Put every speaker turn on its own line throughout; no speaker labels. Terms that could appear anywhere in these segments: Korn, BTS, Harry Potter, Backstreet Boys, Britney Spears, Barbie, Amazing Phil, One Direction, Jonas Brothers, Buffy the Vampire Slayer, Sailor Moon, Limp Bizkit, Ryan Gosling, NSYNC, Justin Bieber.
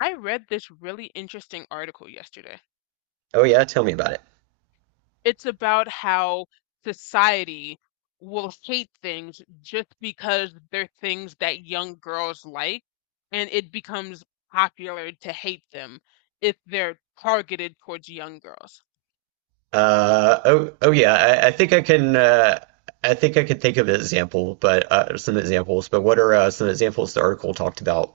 I read this really interesting article yesterday.
Oh yeah, tell me about it.
It's about how society will hate things just because they're things that young girls like, and it becomes popular to hate them if they're targeted towards young girls.
Oh yeah, I think I can. I think I can think of an example, but some examples. But what are some examples the article talked about?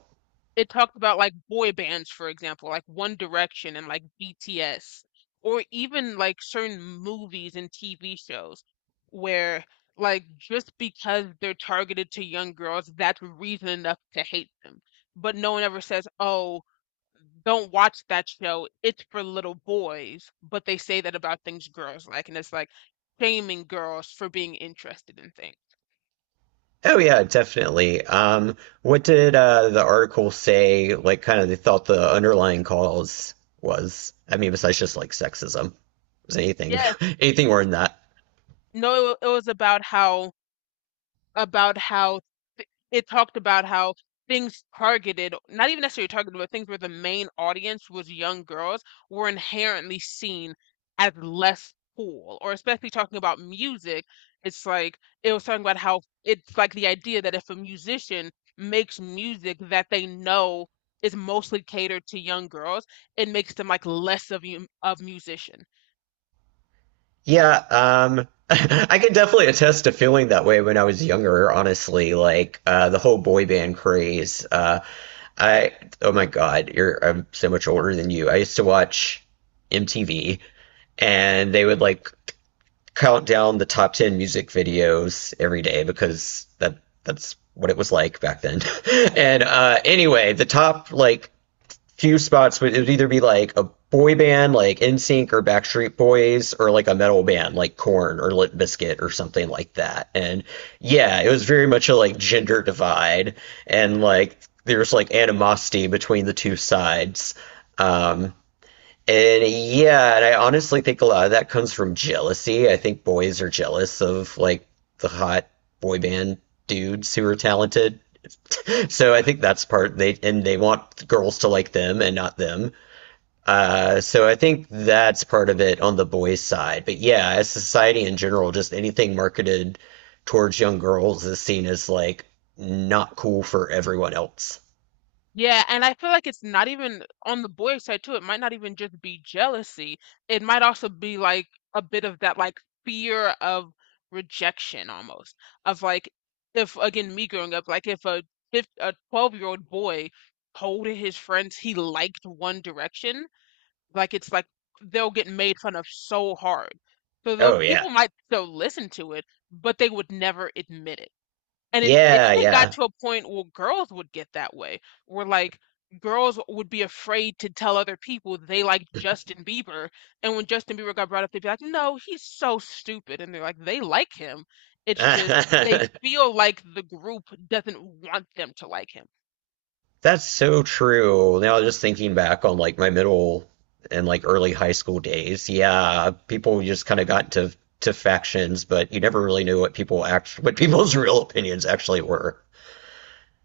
It talked about boy bands, for example, like One Direction and BTS, or even like certain movies and TV shows where just because they're targeted to young girls, that's reason enough to hate them. But no one ever says, "Oh, don't watch that show. It's for little boys." But they say that about things girls like, and it's like shaming girls for being interested in things.
Oh yeah, definitely. What did the article say? Like, kind of, they thought the underlying cause was. I mean, besides just like sexism, was anything
Yeah,
anything more than that?
no, it was about how about how th it talked about how things targeted, not even necessarily targeted, but things where the main audience was young girls were inherently seen as less cool. Or especially talking about music, it's like it was talking about how it's like the idea that if a musician makes music that they know is mostly catered to young girls, it makes them like less of you of musician.
Yeah, I can definitely attest to feeling that way when I was younger, honestly. Like the whole boy band craze. I oh my God, you're I'm so much older than you. I used to watch MTV, and they would like count down the top 10 music videos every day because that's what it was like back then. And anyway, the top like few spots where it would either be like a boy band like NSYNC or Backstreet Boys or like a metal band like Korn or Limp Bizkit or something like that. And yeah, it was very much a like gender divide, and like there's like animosity between the two sides. Um, and yeah, and I honestly think a lot of that comes from jealousy. I think boys are jealous of like the hot boy band dudes who are talented. So I think that's part they want girls to like them and not them. So I think that's part of it on the boys' side. But yeah, as society in general, just anything marketed towards young girls is seen as like not cool for everyone else.
Yeah, and I feel like it's not even on the boy side too. It might not even just be jealousy. It might also be like a bit of that like fear of rejection almost. Of like if again me growing up, like if a fif a 12-year-old boy told his friends he liked One Direction, like it's like they'll get made fun of so hard. So though
Oh yeah.
people might still listen to it, but they would never admit it. And it
Yeah,
even got
yeah.
to a point where girls would get that way, where like girls would be afraid to tell other people they like Justin Bieber, and when Justin Bieber got brought up, they'd be like, "No, he's so stupid," and they're like, "They like him." It's just they feel like the group doesn't want them to like him.
That's so true. Now just thinking back on like my middle and like early high school days, yeah, people just kind of got into to factions, but you never really knew what people act what people's real opinions actually were.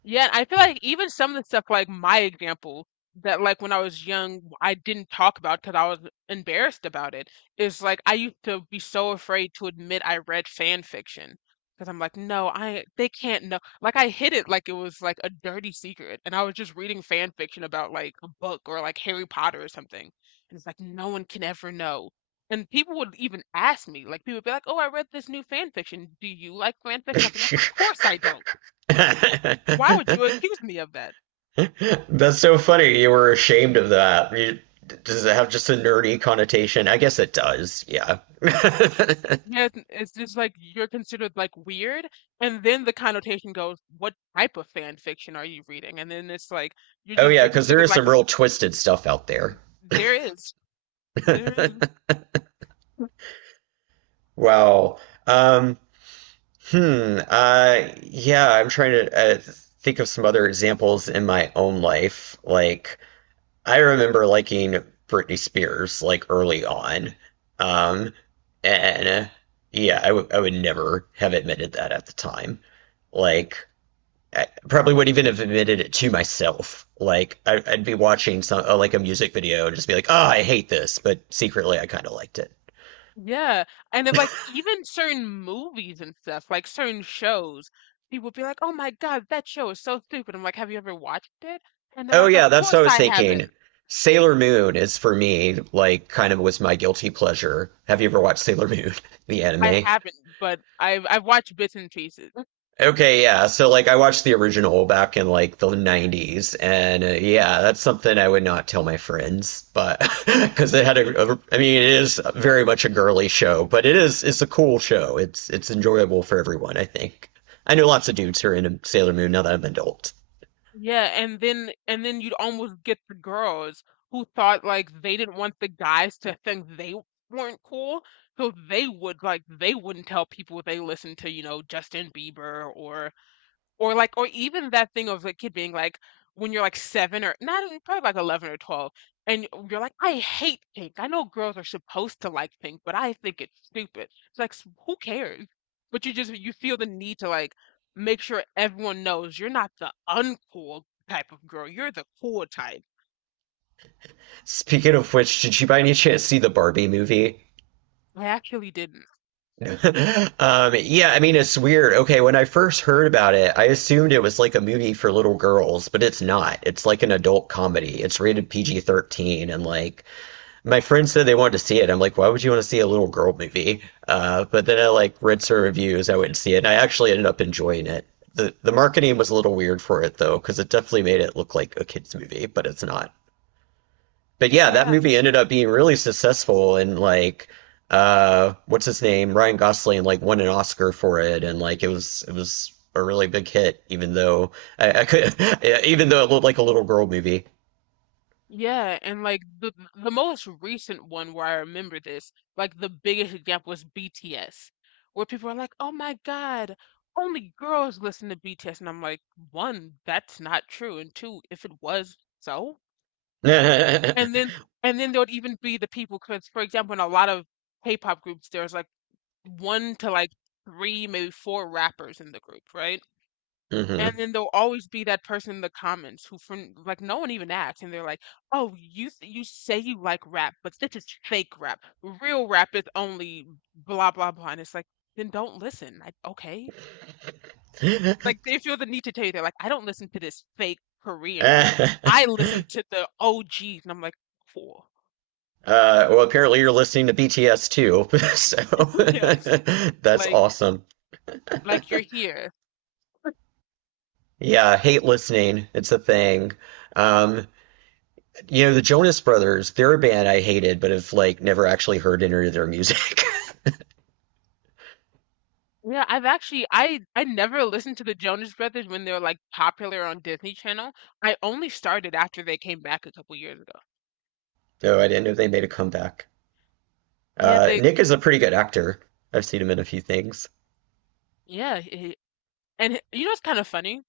Yeah, I feel like even some of the stuff like my example that like when I was young I didn't talk about because I was embarrassed about it is like I used to be so afraid to admit I read fan fiction because I'm like no I they can't know like I hid it like it was like a dirty secret and I was just reading fan fiction about like a book or like Harry Potter or something, and it's like no one can ever know, and people would even ask me, like people would be like, oh I read this new fan fiction, do you like fan fiction, I'd be like of course I don't, why would you
That's
accuse me of that?
so funny. You were ashamed of that. You, does it have just a nerdy connotation? I guess it does. Yeah.
Yes, it's just like you're considered like weird, and then the connotation goes, what type of fan fiction are you reading? And then it's like you're
Oh
just
yeah,
you're
because there
considered
is
like
some
a,
real twisted stuff out there.
there is there is.
Wow. Um, hmm. Yeah, I'm trying to think of some other examples in my own life. Like, I remember liking Britney Spears like early on. Um, and yeah, I would never have admitted that at the time. Like I probably wouldn't even have admitted it to myself. Like I'd be watching some like a music video and just be like, "Ah, I hate this," but secretly I kind of liked it.
Yeah, and then like even certain movies and stuff, like certain shows, people be like, oh my God, that show is so stupid. I'm like, have you ever watched it? And they're
Oh
like, of
yeah, that's what I
course
was
I
thinking.
haven't.
Sailor Moon is for me like kind of was my guilty pleasure. Have you ever watched Sailor Moon, the
I
anime?
haven't, but I've watched bits and pieces.
Okay, yeah. So like I watched the original back in like the 90s and yeah, that's something I would not tell my friends, but because it had a I mean it is very much a girly show, but it's a cool show. It's enjoyable for everyone, I think. I know lots of dudes who are into Sailor Moon now that I'm an adult.
Yeah, and then you'd almost get the girls who thought like they didn't want the guys to think they weren't cool, so they would like they wouldn't tell people they listened to, you know, Justin Bieber or like or even that thing of like kid being like when you're like seven or not even- probably like 11 or 12, and you're like I hate pink, I know girls are supposed to like pink but I think it's stupid, it's like who cares, but you just you feel the need to like make sure everyone knows you're not the uncool type of girl, you're the cool type.
Speaking of which, did you by any chance see the Barbie movie?
I actually didn't.
Yeah, I mean, it's weird. Okay, when I first heard about it, I assumed it was like a movie for little girls, but it's not. It's like an adult comedy. It's rated PG-13, and like my friends said they wanted to see it. I'm like, why would you want to see a little girl movie? But then I like read some reviews, I went and see it, and I actually ended up enjoying it. The marketing was a little weird for it though, because it definitely made it look like a kids movie, but it's not, but yeah, that
Yeah.
movie ended up being really successful and like what's his name, Ryan Gosling like won an Oscar for it, and like it was a really big hit even though I could even though it looked like a little girl movie.
Yeah, and like the most recent one where I remember this, like the biggest example was BTS, where people are like, "Oh my God, only girls listen to BTS," and I'm like, one, that's not true, and two, if it was so, and then there would even be the people, because for example, in a lot of K-pop groups, there's like one to like three, maybe four rappers in the group, right?
hmm
And then there'll always be that person in the comments who from like no one even asks, and they're like, "Oh, you say you like rap, but this is fake rap. Real rap is only blah blah blah." And it's like, "Then don't listen." Like, okay. Like they feel the need to tell you, they're like, "I don't listen to this fake Korean rap.
uh,
I listen to the OGs." And I'm like, "Cool."
well apparently you're listening to BTS too.
Yeah.
So that's
Like
awesome.
like you're here.
Yeah, hate listening. It's a thing. Um You know, the Jonas Brothers, they're a band I hated, but have like never actually heard any of their music.
Yeah, I've actually I never listened to the Jonas Brothers when they were like popular on Disney Channel. I only started after they came back a couple years ago.
So I didn't know they made a comeback.
Yeah, they
Nick is a pretty good actor. I've seen him in a few things.
yeah, he- and he- you know it's kind of funny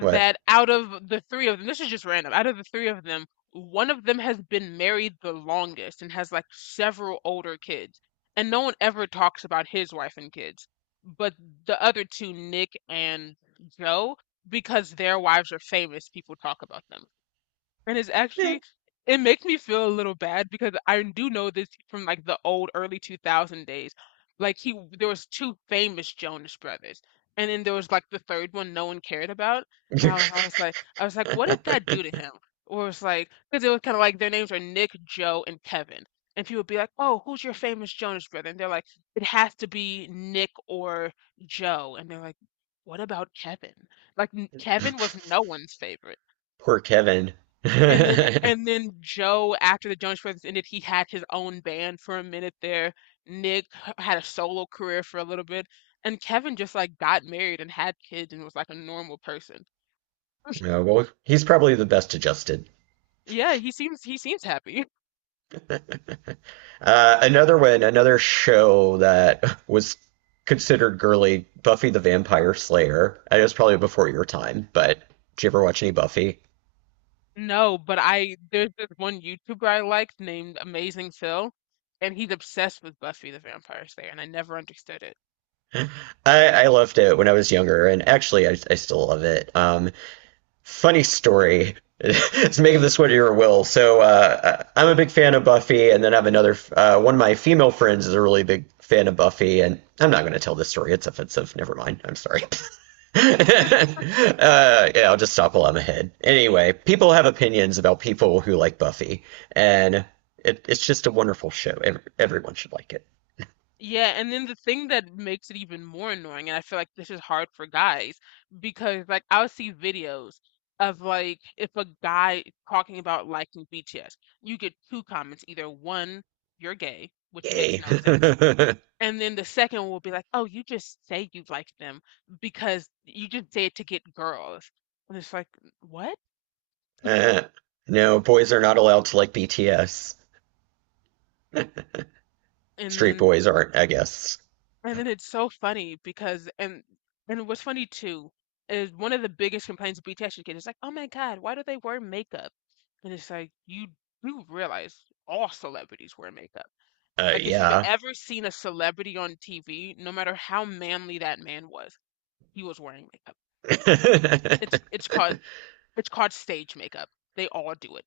What?
out of the three of them, this is just random. Out of the three of them, one of them has been married the longest and has like several older kids, and no one ever talks about his wife and kids. But the other two, Nick and Joe, because their wives are famous, people talk about them. And it's actually it makes me feel a little bad because I do know this from like the old early 2000 days. Like he there was two famous Jonas Brothers. And then there was like the third one no one cared about. And I was like what did that do to him? Or it's like because it was kind of like their names are Nick, Joe, and Kevin. And people would be like, "Oh, who's your famous Jonas brother?" And they're like, "It has to be Nick or Joe." And they're like, "What about Kevin?" Like Kevin was no one's favorite.
Poor Kevin.
And then and then Joe, after the Jonas Brothers ended, he had his own band for a minute there. Nick had a solo career for a little bit, and Kevin just like got married and had kids and was like a normal person.
No, well, he's probably the best adjusted.
Yeah, he seems happy.
Another one, another show that was considered girly, Buffy the Vampire Slayer. I know it's probably before your time, but did you ever watch any Buffy?
No, but I there's this one YouTuber I liked named Amazing Phil, and he's obsessed with Buffy the Vampire Slayer, and I never understood it.
I loved it when I was younger, and actually, I still love it. Funny story. It's making this what your will. So I- am a big fan of Buffy, and then I have another one of my female friends is a really big fan of Buffy, and I'm not going to tell this story. It's offensive. Never mind. I'm sorry. uh, yeah, I'll just stop while I'm ahead. Anyway, people have opinions about people who like Buffy, and it's just a wonderful show. Everyone should like it.
Yeah, and then the thing that makes it even more annoying, and I feel like this is hard for guys, because like I'll see videos of like if a guy talking about liking BTS, you get two comments, either one, you're gay, which makes
Yay.
no sense, and then the second will be like, oh, you just say you like them because you just say it to get girls. And it's like, what?
Uh, no, boys are not allowed to like BTS.
And
Straight
then
boys aren't, I guess.
and then it's so funny because and what's funny too is one of the biggest complaints BTS should get is like, oh my God, why do they wear makeup? And it's like you do realize all celebrities wear makeup. Like if you've
Yeah.
ever seen a celebrity on TV, no matter how manly that man was, he was wearing makeup. It's it's called it's called stage makeup. They all do it.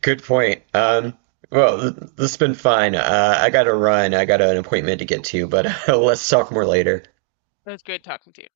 Good point. Well, this has been fine. I gotta run. I got an appointment to get to, but let's talk more later.
It was great talking to you.